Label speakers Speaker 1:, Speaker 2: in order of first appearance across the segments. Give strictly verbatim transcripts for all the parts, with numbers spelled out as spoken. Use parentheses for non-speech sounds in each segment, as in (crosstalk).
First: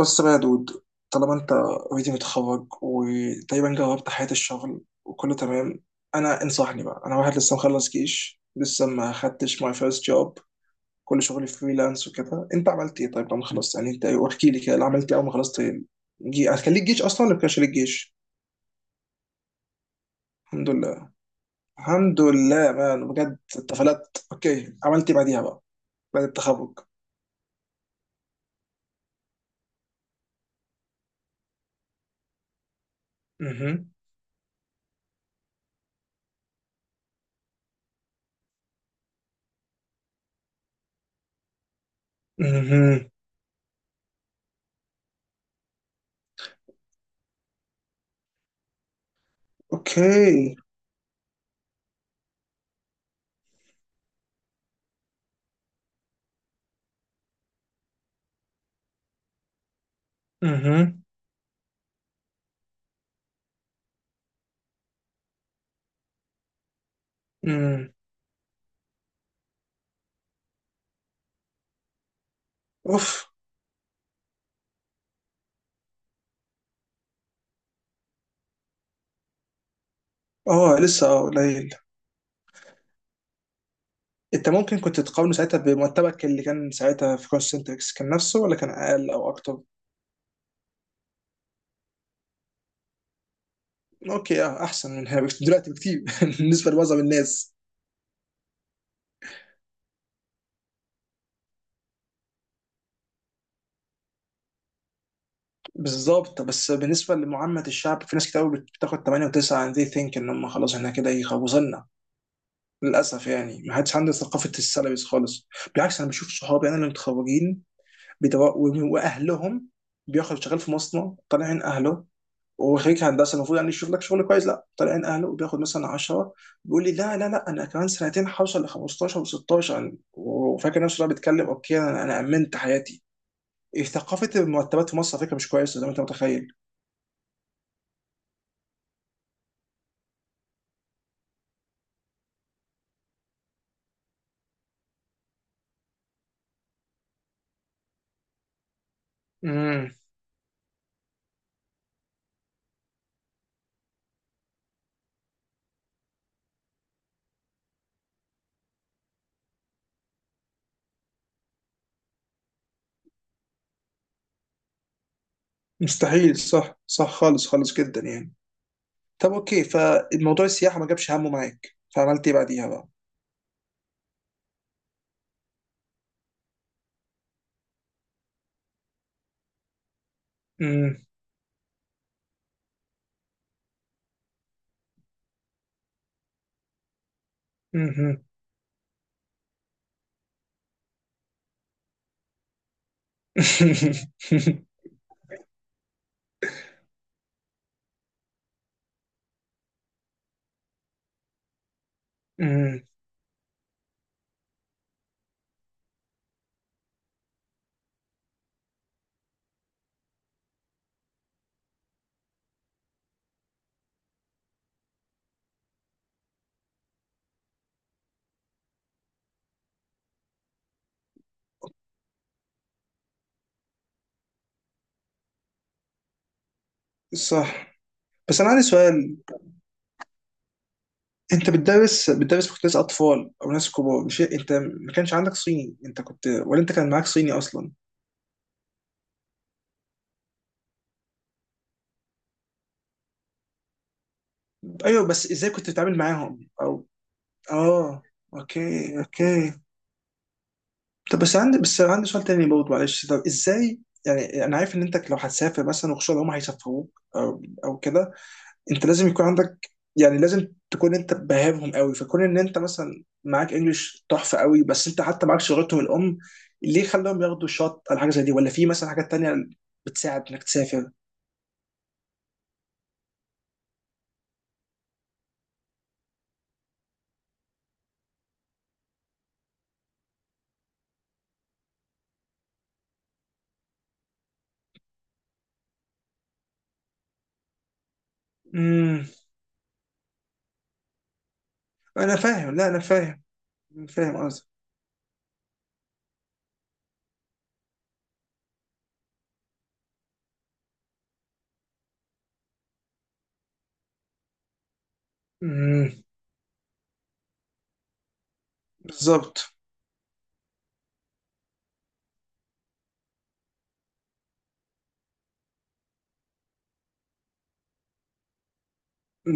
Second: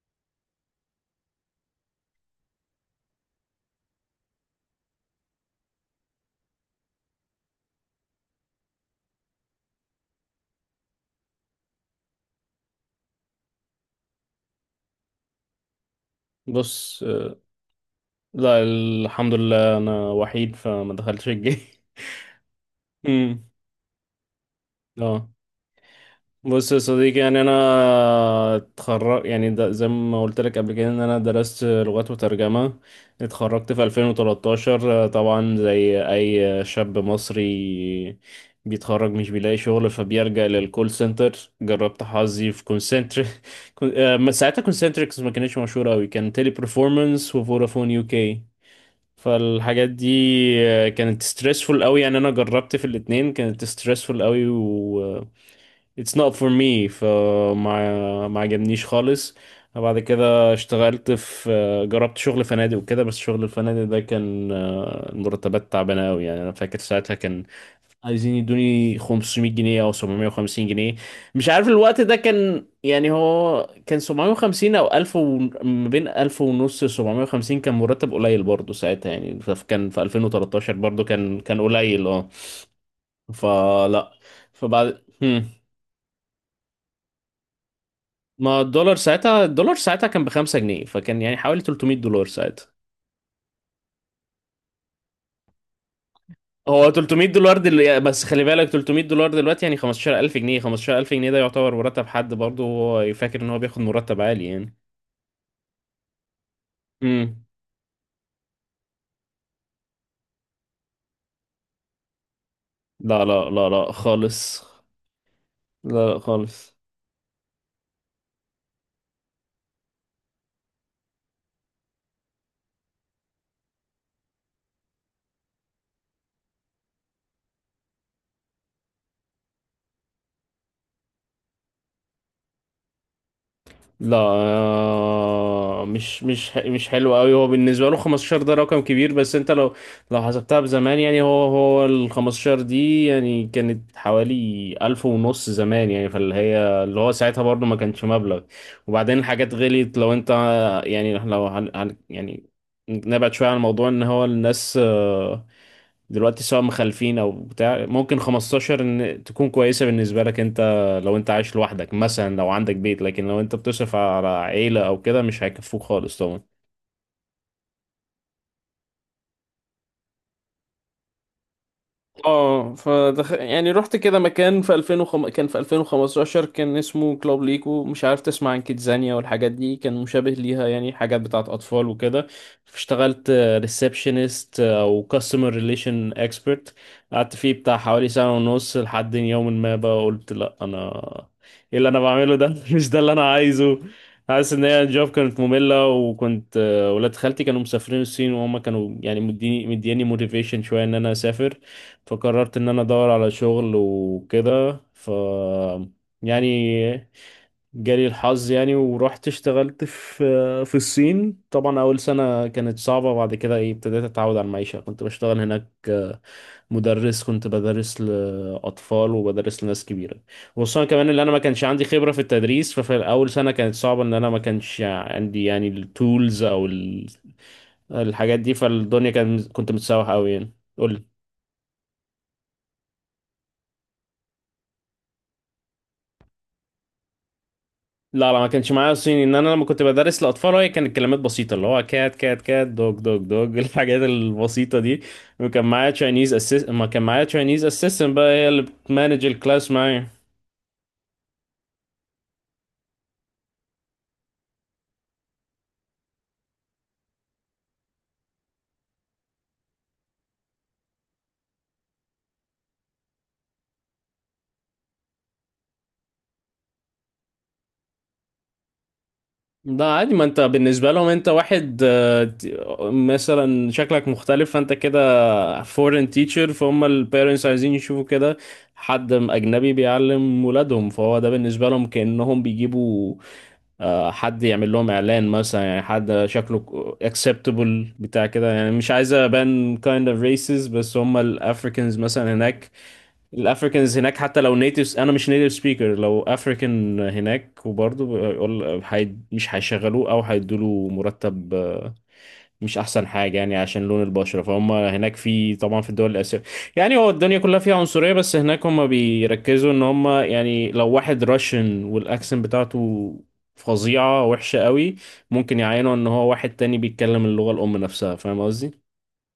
Speaker 1: بص بقى يا دود، طالما انت اوريدي متخرج وتقريبا جربت حياة الشغل وكله تمام. انا انصحني بقى، انا واحد لسه مخلص جيش، لسه ما خدتش ماي فيرست جوب. كل شغلي فريلانس وكده. انت عملت ايه طيب لما خلصت؟ يعني انت احكي لي كده اللي عملت ايه اول ما خلصت. جي... كان ليك
Speaker 2: بص.
Speaker 1: جيش اصلا ولا ما كانش ليك جيش؟
Speaker 2: لا، الحمد لله، انا وحيد
Speaker 1: الحمد
Speaker 2: فما
Speaker 1: لله.
Speaker 2: دخلتش الجيش.
Speaker 1: الحمد لله مان بجد،
Speaker 2: امم
Speaker 1: اتفلت. اوكي،
Speaker 2: (laughs)
Speaker 1: عملت ايه
Speaker 2: اه.
Speaker 1: بعديها بقى؟ بعد
Speaker 2: بص يا
Speaker 1: التخرج.
Speaker 2: صديقي، يعني انا اتخرج، يعني ده زي ما قلت لك قبل كده ان انا درست لغات وترجمة. اتخرجت
Speaker 1: اها.
Speaker 2: في ألفين وتلتاشر، طبعا زي اي شاب مصري بيتخرج مش بيلاقي شغل، فبيلجأ للكول سنتر. جربت حظي في
Speaker 1: اها.
Speaker 2: كونسنتر (laughs) كون- آه، ساعتها كونسنتريكس ما كانتش مشهورة قوي، كان تيلي برفورمانس وفودافون يو كي فالحاجات دي.
Speaker 1: اوكي.
Speaker 2: آه، كانت stressful قوي، يعني انا جربت في الاتنين كانت stressful قوي، و it's not for me، فما ما عجبنيش خالص. بعد كده
Speaker 1: اها.
Speaker 2: اشتغلت في آه، جربت شغل فنادق وكده، بس شغل الفنادق ده كان آه، المرتبات تعبانة قوي. يعني انا فاكر ساعتها كان
Speaker 1: امم
Speaker 2: عايزين يدوني خمسمية جنيه او سبعمية وخمسين جنيه، مش عارف الوقت ده كان.
Speaker 1: اوف،
Speaker 2: يعني هو كان سبعمية وخمسين او ألف و... ما بين ألف ونص، سبعمائة وخمسين كان مرتب قليل برضه ساعتها، يعني ف- كان في ألفين وتلتاشر
Speaker 1: اه
Speaker 2: برضه،
Speaker 1: لسه، اه
Speaker 2: كان كان
Speaker 1: قليل.
Speaker 2: قليل. اه. فلا.
Speaker 1: انت ممكن كنت
Speaker 2: فبعد
Speaker 1: تقارنه
Speaker 2: هم.
Speaker 1: ساعتها بمرتبك اللي كان ساعتها في كونسنتريكس، كان نفسه ولا
Speaker 2: ما
Speaker 1: كان
Speaker 2: الدولار
Speaker 1: اقل او
Speaker 2: ساعتها،
Speaker 1: اكتر؟
Speaker 2: الدولار ساعتها كان ب خمسة جنيه، فكان يعني حوالي تلتمية دولار ساعتها.
Speaker 1: اوكي، اه احسن من هنا بكتير- دلوقتي بكتير. (laughs) بالنسبه
Speaker 2: هو
Speaker 1: لمعظم
Speaker 2: 300
Speaker 1: الناس.
Speaker 2: دولار دل... بس خلي بالك تلتمية دولار دلوقتي يعني خمستاشر ألف جنيه. خمسة عشر ألف جنيه ده يعتبر مرتب حد، برضه هو فاكر ان هو بياخد مرتب عالي يعني.
Speaker 1: بالظبط، بس بالنسبه
Speaker 2: امم
Speaker 1: لمعامه الشعب في ناس كتير قوي بتاخد تمانية و9، and they think ان هم خلاص احنا كده يخوصنا.
Speaker 2: لا
Speaker 1: للاسف
Speaker 2: لا
Speaker 1: يعني
Speaker 2: لا
Speaker 1: ما
Speaker 2: لا
Speaker 1: حدش عنده ثقافه
Speaker 2: خالص.
Speaker 1: السالاريز خالص. بالعكس، انا
Speaker 2: لا لا
Speaker 1: بشوف صحابي انا
Speaker 2: خالص.
Speaker 1: اللي متخرجين بيدوا- واهلهم، بياخد شغال في مصنع طالعين اهله. وخريج هندسه المفروض يعني يشوف لك شغل كويس، لا، طالع عين اهله وبياخد مثلا عشرة. بيقول لي لا لا لا، انا كمان سنتين هوصل ل خمستاشر و16، وفاكر نفسه بقى بيتكلم اوكي، انا انا امنت حياتي. إيه،
Speaker 2: لا،
Speaker 1: ثقافه المرتبات في مصر على فكره مش كويسه
Speaker 2: آه،
Speaker 1: زي ما انت
Speaker 2: مش مش
Speaker 1: متخيل.
Speaker 2: ح- مش حلو قوي. هو بالنسبه له خمسة عشر ده رقم كبير، بس انت لو لو حسبتها بزمان، يعني هو هو ال خمسة عشر دي يعني كانت حوالي ألف ونص زمان، يعني فاللي هي، اللي هو ساعتها برضه ما كانش مبلغ، وبعدين الحاجات
Speaker 1: امم،
Speaker 2: غليت. لو انت يعني لو هن هن- يعني نبعد شويه عن الموضوع. ان هو الناس آه، دلوقتي سواء مخلفين او بتاع، ممكن خمسة عشر ان تكون كويسه بالنسبه لك انت، لو انت عايش لوحدك مثلا، لو عندك بيت، لكن لو انت بتصرف على عيلة او كده مش هيكفوك خالص
Speaker 1: مستحيل،
Speaker 2: طبعا.
Speaker 1: صح صح، خالص، خالص جدا يعني. طب اوكي، فالموضوع السياحه ما جابش همه معاك، فعملت ايه بعديها
Speaker 2: اه،
Speaker 1: بقى؟
Speaker 2: فدخ... يعني رحت كده مكان في ألفين وخمسة، كان في ألفين وخمسة عشر، كان اسمه كلوب ليكو. مش عارف تسمع عن كيدزانيا والحاجات دي، كان مشابه ليها، يعني
Speaker 1: امم.
Speaker 2: حاجات بتاعت اطفال وكده. اشتغلت ريسبشنست او كاستمر ريليشن اكسبرت. قعدت فيه بتاع حوالي
Speaker 1: امم.
Speaker 2: سنة ونص، لحد يوم ما بقى قلت: لا، انا ايه اللي انا بعمله ده؟ (laughs) مش ده اللي انا عايزه. حاسس
Speaker 1: (laughs)
Speaker 2: ان هي الجوب كانت مملة، وكنت آه، ولاد خالتي كانوا مسافرين الصين، وهم كانوا يعني مديني مدياني موتيفيشن شوية ان انا اسافر. فقررت ان انا
Speaker 1: أمم.
Speaker 2: ادور على شغل وكده، ف، يعني جالي الحظ، يعني ورحت اشتغلت في في الصين. طبعا اول سنة كانت صعبة، بعد كده ايه ابتديت اتعود على المعيشة. كنت بشتغل هناك مدرس، كنت بدرس لأطفال وبدرس لناس كبيرة. وخصوصا كمان ان انا ما كانش عندي خبرة في التدريس. ففي اول سنة كانت صعبة ان انا ما كانش عندي يعني التولز او ال-
Speaker 1: صح.
Speaker 2: الحاجات
Speaker 1: بس انا
Speaker 2: دي.
Speaker 1: عندي
Speaker 2: فالدنيا
Speaker 1: سؤال،
Speaker 2: كان كنت متسوح قوي يعني. قول لي.
Speaker 1: انت بتدرس بتدرس في كتاب اطفال او ناس كبار؟ مش انت ما كانش عندك صيني؟ انت كنت ولا انت كان معاك صيني اصلا؟
Speaker 2: لا لا ما كانش معايا صيني. ان انا لما كنت بدرس لاطفال هي كانت كلمات بسيطه، اللي هو كات كات كات دوج دوج دوج (laughs) الحاجات البسيطه دي.
Speaker 1: ايوه بس ازاي
Speaker 2: وكان
Speaker 1: كنت
Speaker 2: معايا
Speaker 1: بتتعامل
Speaker 2: تشاينيز
Speaker 1: معاهم
Speaker 2: اسيس ما
Speaker 1: او
Speaker 2: كان معايا تشاينيز
Speaker 1: اه؟
Speaker 2: اسيستنت بقى، هي اللي
Speaker 1: اوكي،
Speaker 2: بتمانج
Speaker 1: اوكي.
Speaker 2: الكلاس معايا.
Speaker 1: طب بس عندي بس عندي سؤال تاني برضه، معلش، طب ازاي، يعني انا عارف ان انت لو هتسافر مثلا وخصوصا لو هم هيسافروك او او كده، انت لازم يكون عندك، يعني لازم تكون انت باهبهم قوي، فكون ان انت مثلا معاك انجلش تحفه قوي، بس انت حتى معاكش لغتهم الام، ليه خلاهم ياخدوا شوت على حاجه زي دي، ولا في مثلا حاجات تانية
Speaker 2: ده عادي،
Speaker 1: بتساعد
Speaker 2: ما انت
Speaker 1: انك تسافر؟
Speaker 2: بالنسبه لهم انت واحد، آه، ت- مثلا شكلك مختلف، فانت كده فورين تيتشر، فهم البيرنتس عايزين يشوفوا كده حد اجنبي بيعلم ولادهم، فهو ده بالنسبه لهم كانهم بيجيبوا آه، حد يعمل لهم اعلان مثلا. يعني حد شكله acceptable بتاع كده، يعني مش
Speaker 1: امم.
Speaker 2: عايز ابان kind of racist، بس هم الافريكانز
Speaker 1: انا
Speaker 2: مثلا
Speaker 1: فاهم، لا
Speaker 2: هناك،
Speaker 1: انا فاهم.
Speaker 2: الافريكانز هناك
Speaker 1: فاهم
Speaker 2: حتى
Speaker 1: قصدي.
Speaker 2: لو natives، انا مش native speaker، لو افريكان هناك وبرضه بيقول هي- مش هيشغلوه او هيدوله مرتب، آه، مش احسن حاجه، يعني عشان لون البشره. فهم هناك في طبعا في
Speaker 1: امم.
Speaker 2: الدول الاسيويه، يعني هو الدنيا كلها فيها عنصريه، بس هناك هم
Speaker 1: بالظبط،
Speaker 2: بيركزوا ان هم، يعني لو واحد راشن والاكسنت بتاعته فظيعه وحشه قوي، ممكن يعينوا ان هو واحد تاني بيتكلم اللغه الام نفسها. فاهم قصدي.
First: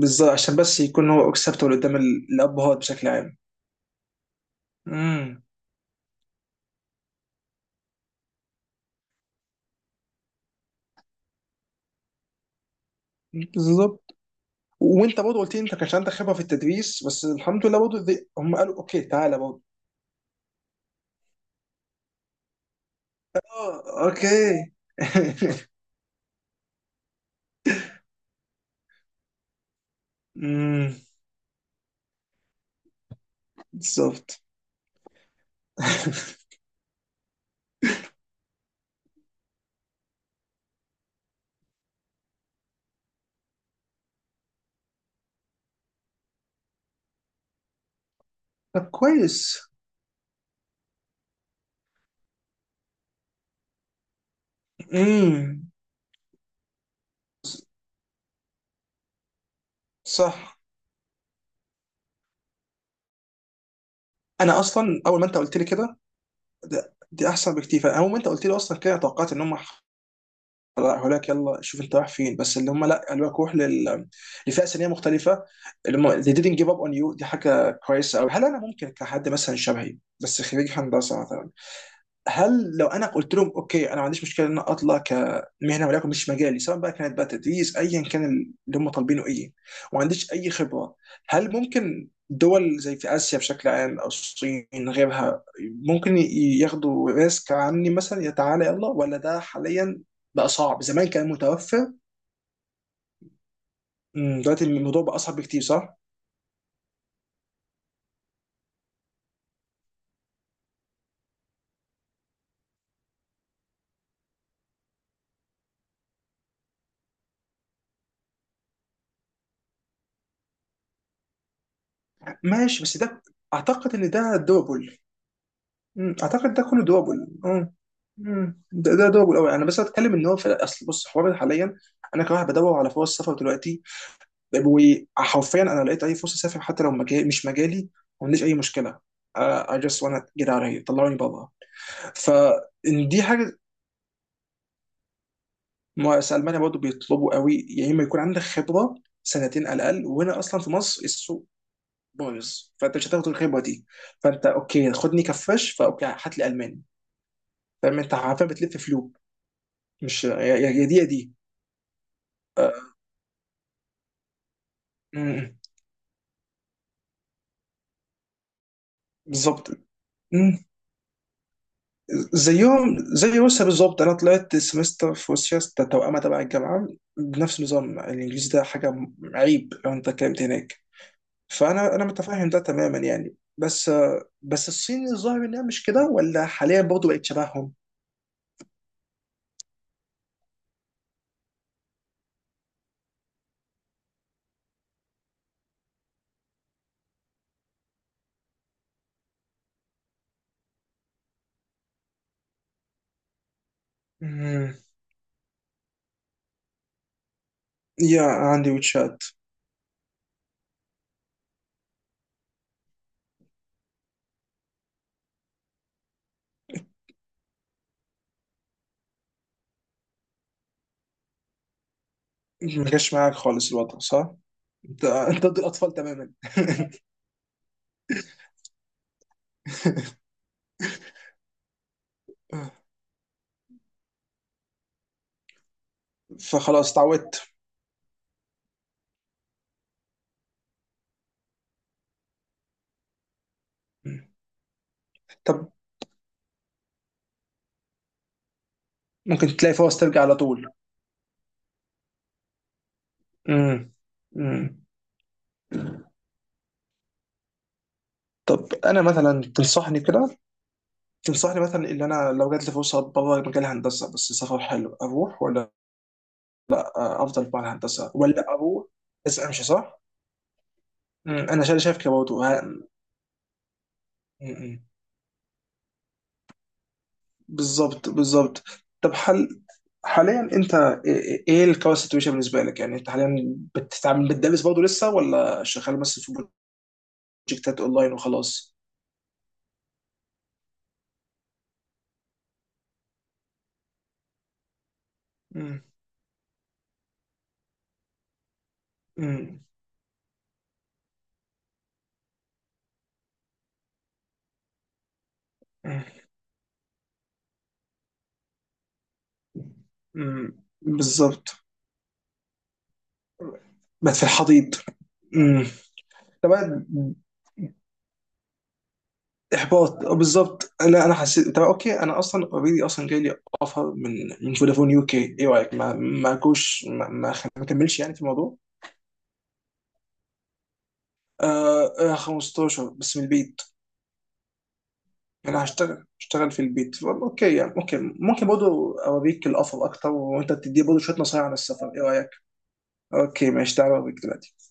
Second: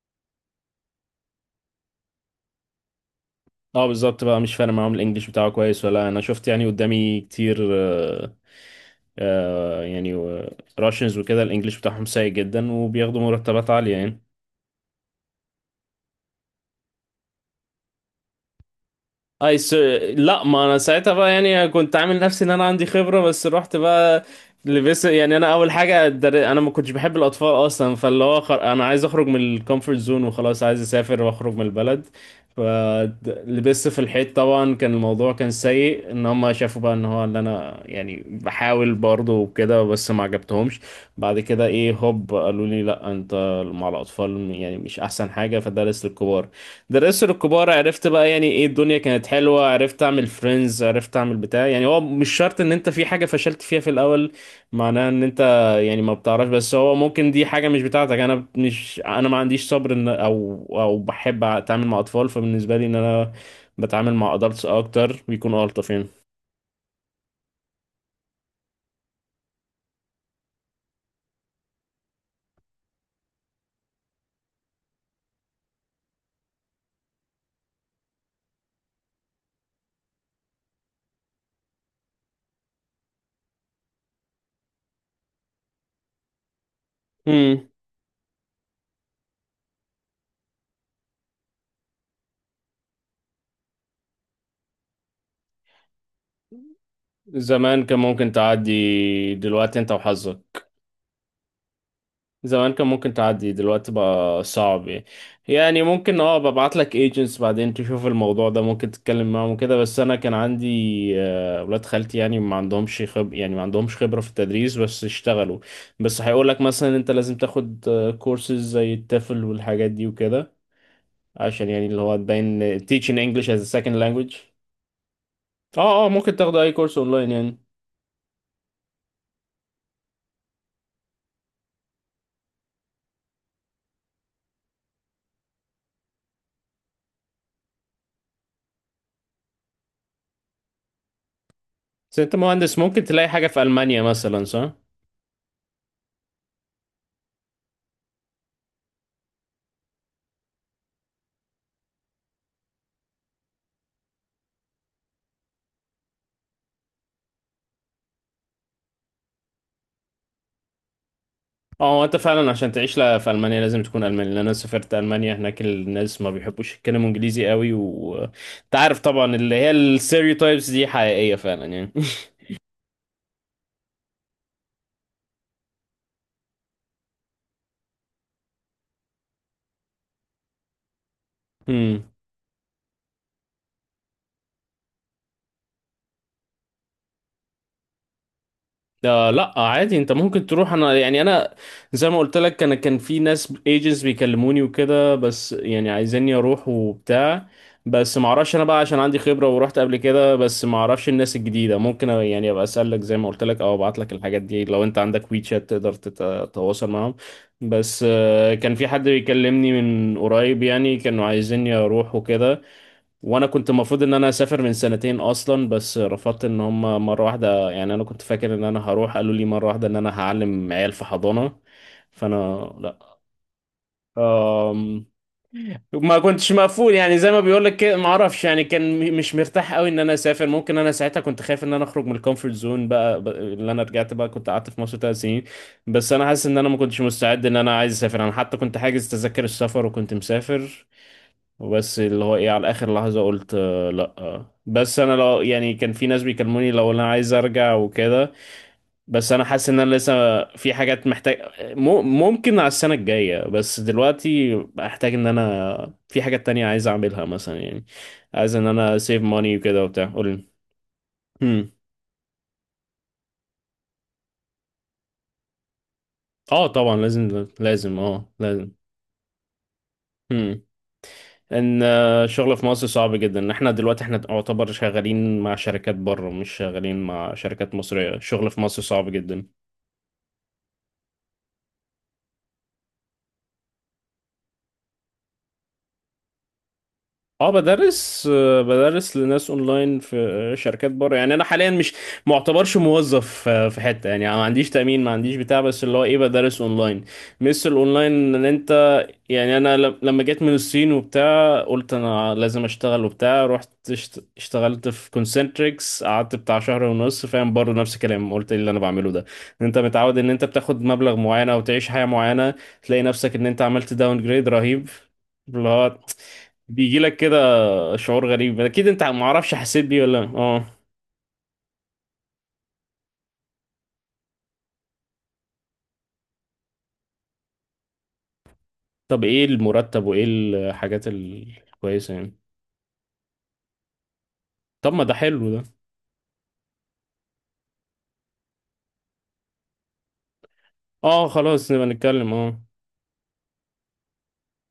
Speaker 1: بالظبط، عشان بس يكون هو اكسبتبل قدام ال- الابهات بشكل عام.
Speaker 2: اه بالظبط بقى، مش فارق معاهم الانجليش
Speaker 1: امم.
Speaker 2: بتاعه كويس ولا. انا شفت يعني قدامي كتير، آه، آه، يعني آه، راشنز وكده الانجليش بتاعهم سيء جدا وبياخدوا مرتبات عاليه
Speaker 1: بالظبط.
Speaker 2: يعني.
Speaker 1: وانت برضه قلت لي انت كانش عندك خبره في التدريس، بس الحمد لله برضه ذي- هم قالوا اوكي تعالى
Speaker 2: اي
Speaker 1: برضه.
Speaker 2: س... لا، ما انا ساعتها بقى يعني كنت عامل نفسي ان انا عندي خبره، بس رحت
Speaker 1: اه
Speaker 2: بقى
Speaker 1: اوكي.
Speaker 2: لبس. يعني انا
Speaker 1: (laughs)
Speaker 2: اول حاجه در... انا ما كنتش بحب الاطفال اصلا. فاللي هو خر... انا عايز اخرج من الكومفورت زون وخلاص، عايز
Speaker 1: امم.
Speaker 2: اسافر واخرج من البلد. فلبست في الحيط
Speaker 1: بالظبط.
Speaker 2: طبعا، كان الموضوع كان سيء ان
Speaker 1: (laughs)
Speaker 2: هم شافوا بقى ان هو ان انا يعني بحاول برضه وكده، بس ما عجبتهمش. بعد كده ايه هوب قالوا لي: لا، انت مع الاطفال يعني مش احسن حاجه، فدرس للكبار. درست الكبار، عرفت بقى يعني ايه،
Speaker 1: طب
Speaker 2: الدنيا كانت
Speaker 1: كويس.
Speaker 2: حلوة، عرفت اعمل فريندز، عرفت اعمل بتاع. يعني هو مش شرط ان انت في حاجة فشلت فيها في الاول معناها ان انت،
Speaker 1: امم.
Speaker 2: يعني ما بتعرفش، بس هو ممكن دي حاجة مش بتاعتك. انا مش انا ما عنديش صبر ان
Speaker 1: صح.
Speaker 2: او او بحب اتعامل مع اطفال. فبالنسبة لي ان انا بتعامل مع
Speaker 1: انا
Speaker 2: ادلتس
Speaker 1: اصلا اول
Speaker 2: اكتر
Speaker 1: ما انت قلت
Speaker 2: بيكونوا
Speaker 1: لي
Speaker 2: الطف
Speaker 1: كده،
Speaker 2: يعني.
Speaker 1: ده- دي احسن بكتير، فاول ما انت قلت لي اصلا كده توقعت ان هم هلاك يلا شوف انت رايح فين، بس اللي هم لا، قالوا لك روح لل... لفئه سنيه مختلفه، اللي هم they didn't give up on you، دي حاجه كويسه قوي. هل انا ممكن كحد مثلا شبهي، بس خريج هندسه مثلا، هل لو انا قلت لهم اوكي انا ما عنديش مشكله ان انا اطلع كمهنه ولكن مش مجالي، سواء بقى كانت بقى
Speaker 2: امم
Speaker 1: تدريس ايا كان اللي هم طالبينه ايه، وما عنديش اي خبره، هل ممكن دول زي في اسيا بشكل عام او الصين غيرها ممكن ي- ياخدوا ريسك
Speaker 2: زمان
Speaker 1: عني
Speaker 2: كان
Speaker 1: مثلا، يا
Speaker 2: ممكن
Speaker 1: تعالى يلا، ولا
Speaker 2: تعدي،
Speaker 1: ده
Speaker 2: دلوقتي انت
Speaker 1: حاليا بقى
Speaker 2: وحظك.
Speaker 1: صعب؟ زمان كان متوفر.
Speaker 2: زمان كان ممكن تعدي دلوقتي
Speaker 1: أمم،
Speaker 2: بقى
Speaker 1: دلوقتي
Speaker 2: صعب
Speaker 1: الموضوع
Speaker 2: يعني.
Speaker 1: بقى اصعب بكتير،
Speaker 2: يعني
Speaker 1: صح؟
Speaker 2: ممكن اه ببعت لك ايجنتس بعدين، تشوف الموضوع ده ممكن تتكلم معاهم وكده. بس انا كان عندي آه، ولاد خالتي، يعني ما عندهمش خب يعني ما عندهمش خبرة في التدريس بس اشتغلوا. بس هيقول لك مثلا انت لازم تاخد كورسز زي التافل والحاجات دي وكده، عشان يعني اللي هو تبين
Speaker 1: ماشي، بس
Speaker 2: teaching
Speaker 1: ده،
Speaker 2: English as a
Speaker 1: اعتقد
Speaker 2: second
Speaker 1: ان
Speaker 2: language.
Speaker 1: ده دوبل.
Speaker 2: اه اه
Speaker 1: مم.
Speaker 2: ممكن
Speaker 1: اعتقد
Speaker 2: تاخد
Speaker 1: ده
Speaker 2: اي
Speaker 1: كله
Speaker 2: كورس
Speaker 1: دوبل
Speaker 2: اونلاين يعني.
Speaker 1: اه. مم. ده ده دوبل قوي. انا بس اتكلم ان هو في اصل، بص حوار حاليا، انا كواحد بدور على فرص سفر دلوقتي، وحرفيا انا لقيت اي فرصه اسافر حتى لو مجال مش مجالي، ما عنديش اي مشكله، آه، I just wanna get out of here، طلعوني بره.
Speaker 2: بس انت مهندس ممكن
Speaker 1: فإن دي
Speaker 2: تلاقي حاجة
Speaker 1: حاجه،
Speaker 2: في ألمانيا مثلا، صح؟
Speaker 1: ما في المانيا برضه بيطلبوا قوي، يا اما يكون عندك خبره سنتين على الاقل، وهنا اصلا في مصر السوق بايظ، فانت مش هتاخد الخبره دي، فانت اوكي خدني كفاش، فاوكي هات لي الماني، فاهم؟ انت عارفين بتلف فلوب، مش يا يا- يا دي يا دي.
Speaker 2: اه. هو انت فعلا عشان
Speaker 1: آه،
Speaker 2: تعيش لا، في المانيا لازم تكون الماني، لان انا سافرت المانيا.
Speaker 1: مم.
Speaker 2: هناك الناس ما بيحبوش يتكلموا انجليزي قوي، وانت عارف طبعا اللي هي
Speaker 1: بالظبط. مم.
Speaker 2: الستيreotypes دي حقيقيه فعلا يعني.
Speaker 1: زيهم زي روسيا بالظبط، انا طلعت سمستر في روسيا ده توأمة تبع الجامعه بنفس النظام الانجليزي، ده حاجه م- عيب لو انت اتكلمت هناك، فانا انا
Speaker 2: (laughs)
Speaker 1: متفاهم ده تماما يعني، بس آه، بس الصين الظاهر انها مش كده ولا حاليا برضه بقت شبههم؟
Speaker 2: آه، لا عادي، انت ممكن تروح. انا يعني انا زي ما قلت لك، انا كان في ناس ايجنتس بيكلموني وكده، بس يعني عايزيني اروح وبتاع. بس ما اعرفش انا بقى، عشان عندي خبرة ورحت قبل كده، بس ما اعرفش الناس الجديدة. ممكن يعني ابقى اسالك زي ما قلت لك، او ابعت لك الحاجات دي
Speaker 1: مم.
Speaker 2: لو انت عندك ويتشات تقدر تتواصل معاهم. بس
Speaker 1: يا
Speaker 2: آه
Speaker 1: عندي
Speaker 2: كان في حد
Speaker 1: واتشات.
Speaker 2: بيكلمني من قريب يعني، كانوا عايزيني اروح وكده. وانا كنت المفروض ان انا اسافر من سنتين اصلا، بس رفضت ان هم مره واحده يعني انا كنت فاكر ان انا هروح، قالوا لي مره واحده ان انا هعلم عيال في حضانه. فانا
Speaker 1: ما جاش
Speaker 2: لا.
Speaker 1: معاك خالص الوضع صح؟ انت
Speaker 2: أم...
Speaker 1: انت ضد الاطفال
Speaker 2: ما
Speaker 1: تماما.
Speaker 2: كنتش مقفول يعني، زي ما بيقول لك كده ما اعرفش، يعني كان م- مش مرتاح قوي ان انا
Speaker 1: (laughs)
Speaker 2: اسافر. ممكن انا ساعتها كنت خايف ان انا اخرج من الكومفورت زون بقى ب- اللي انا رجعت بقى كنت قعدت في مصر ثلاث سنين، بس انا حاسس ان انا ما
Speaker 1: فخلاص
Speaker 2: كنتش
Speaker 1: تعودت.
Speaker 2: مستعد ان انا عايز اسافر. انا حتى كنت حاجز تذاكر السفر وكنت مسافر، وبس اللي هو ايه على اخر لحظة قلت: آه، لا آه. بس انا لو
Speaker 1: طب
Speaker 2: يعني كان في ناس بيكلموني لو انا عايز ارجع وكده، بس انا
Speaker 1: ممكن
Speaker 2: حاسس
Speaker 1: تلاقي
Speaker 2: ان انا
Speaker 1: فرص ترجع على
Speaker 2: لسه
Speaker 1: طول.
Speaker 2: في حاجات محتاج، مو- ممكن على السنة الجاية، بس
Speaker 1: امم.
Speaker 2: دلوقتي
Speaker 1: امم.
Speaker 2: احتاج ان انا في حاجات تانية عايز اعملها مثلا، يعني عايز ان
Speaker 1: طب
Speaker 2: انا
Speaker 1: انا
Speaker 2: سيف
Speaker 1: مثلا
Speaker 2: ماني وكده
Speaker 1: تنصحني
Speaker 2: وبتاع. قول
Speaker 1: كده،
Speaker 2: لي.
Speaker 1: تنصحني
Speaker 2: هم.
Speaker 1: مثلا ان انا لو جات لي فرصه بره مجال الهندسه بس سفر حلو اروح، ولا
Speaker 2: اه طبعا لازم
Speaker 1: افضل مع
Speaker 2: لازم
Speaker 1: الهندسه،
Speaker 2: اه
Speaker 1: ولا
Speaker 2: لازم
Speaker 1: اروح بس امشي صح؟ مم. انا شايف
Speaker 2: ان
Speaker 1: شايف كده
Speaker 2: آه،
Speaker 1: برضه
Speaker 2: الشغل في
Speaker 1: ه-
Speaker 2: مصر صعب جدا، ان احنا دلوقتي احنا نعتبر
Speaker 1: مم.
Speaker 2: شغالين مع شركات بره مش شغالين مع شركات
Speaker 1: بالظبط،
Speaker 2: مصرية. الشغل في
Speaker 1: بالظبط.
Speaker 2: مصر صعب
Speaker 1: طب
Speaker 2: جدا.
Speaker 1: حل، حاليا انت ايه، إيه الكورس سيتويشن بالنسبه لك؟ يعني انت حاليا بتتعامل بتدرس برضه لسه ولا شغال بس في
Speaker 2: اه
Speaker 1: بروجكتات اونلاين
Speaker 2: بدرس آه،
Speaker 1: وخلاص؟
Speaker 2: بدرس لناس اونلاين في آه، شركات بره، يعني انا حاليا مش معتبرش موظف آه، في حتة يعني ما عنديش تأمين ما عنديش بتاع،
Speaker 1: مم.
Speaker 2: بس اللي هو ايه بدرس اونلاين. مثل الاونلاين ان انت، يعني انا ل- لما جيت من الصين وبتاع قلت انا لازم اشتغل وبتاع، رحت اشت- اشتغلت في
Speaker 1: مم.
Speaker 2: كونسنتريكس، قعدت بتاع شهر ونص، فاهم برضه نفس الكلام، قلت ايه اللي انا بعمله ده؟ ان انت متعود ان انت
Speaker 1: مم.
Speaker 2: بتاخد مبلغ معين او
Speaker 1: بالظبط،
Speaker 2: تعيش حياة معينة، تلاقي نفسك ان انت عملت
Speaker 1: مات في
Speaker 2: داون جريد
Speaker 1: الحضيض.
Speaker 2: رهيب.
Speaker 1: امم.
Speaker 2: اللي هو
Speaker 1: طب بقى
Speaker 2: بيجي لك كده شعور غريب، اكيد انت ما اعرفش حسيت بيه
Speaker 1: احباط. آه،
Speaker 2: ولا. اه
Speaker 1: بالظبط، انا انا حسيت، طب اوكي انا اصلا اوريدي اصلا جاي لي اوفر من من فودافون يو كي، ايه رايك ما ما كوش ما, ما خ- ما كملش يعني في الموضوع؟
Speaker 2: طب ايه المرتب وايه الحاجات
Speaker 1: آه
Speaker 2: الكويسة
Speaker 1: آه،
Speaker 2: يعني.
Speaker 1: خمسة عشر بس من البيت،
Speaker 2: طب ما ده حلو
Speaker 1: انا
Speaker 2: ده.
Speaker 1: هشتغل هشتغل في البيت والله. اوكي يعني، اوكي، ممكن برضه اوريك الاوفر اكتر وانت تدي برضه شويه
Speaker 2: اه
Speaker 1: نصايح عن
Speaker 2: خلاص نبقى
Speaker 1: السفر، ايه رايك؟
Speaker 2: نتكلم اه.
Speaker 1: اوكي ماشي، تعالى اوريك دلوقتي.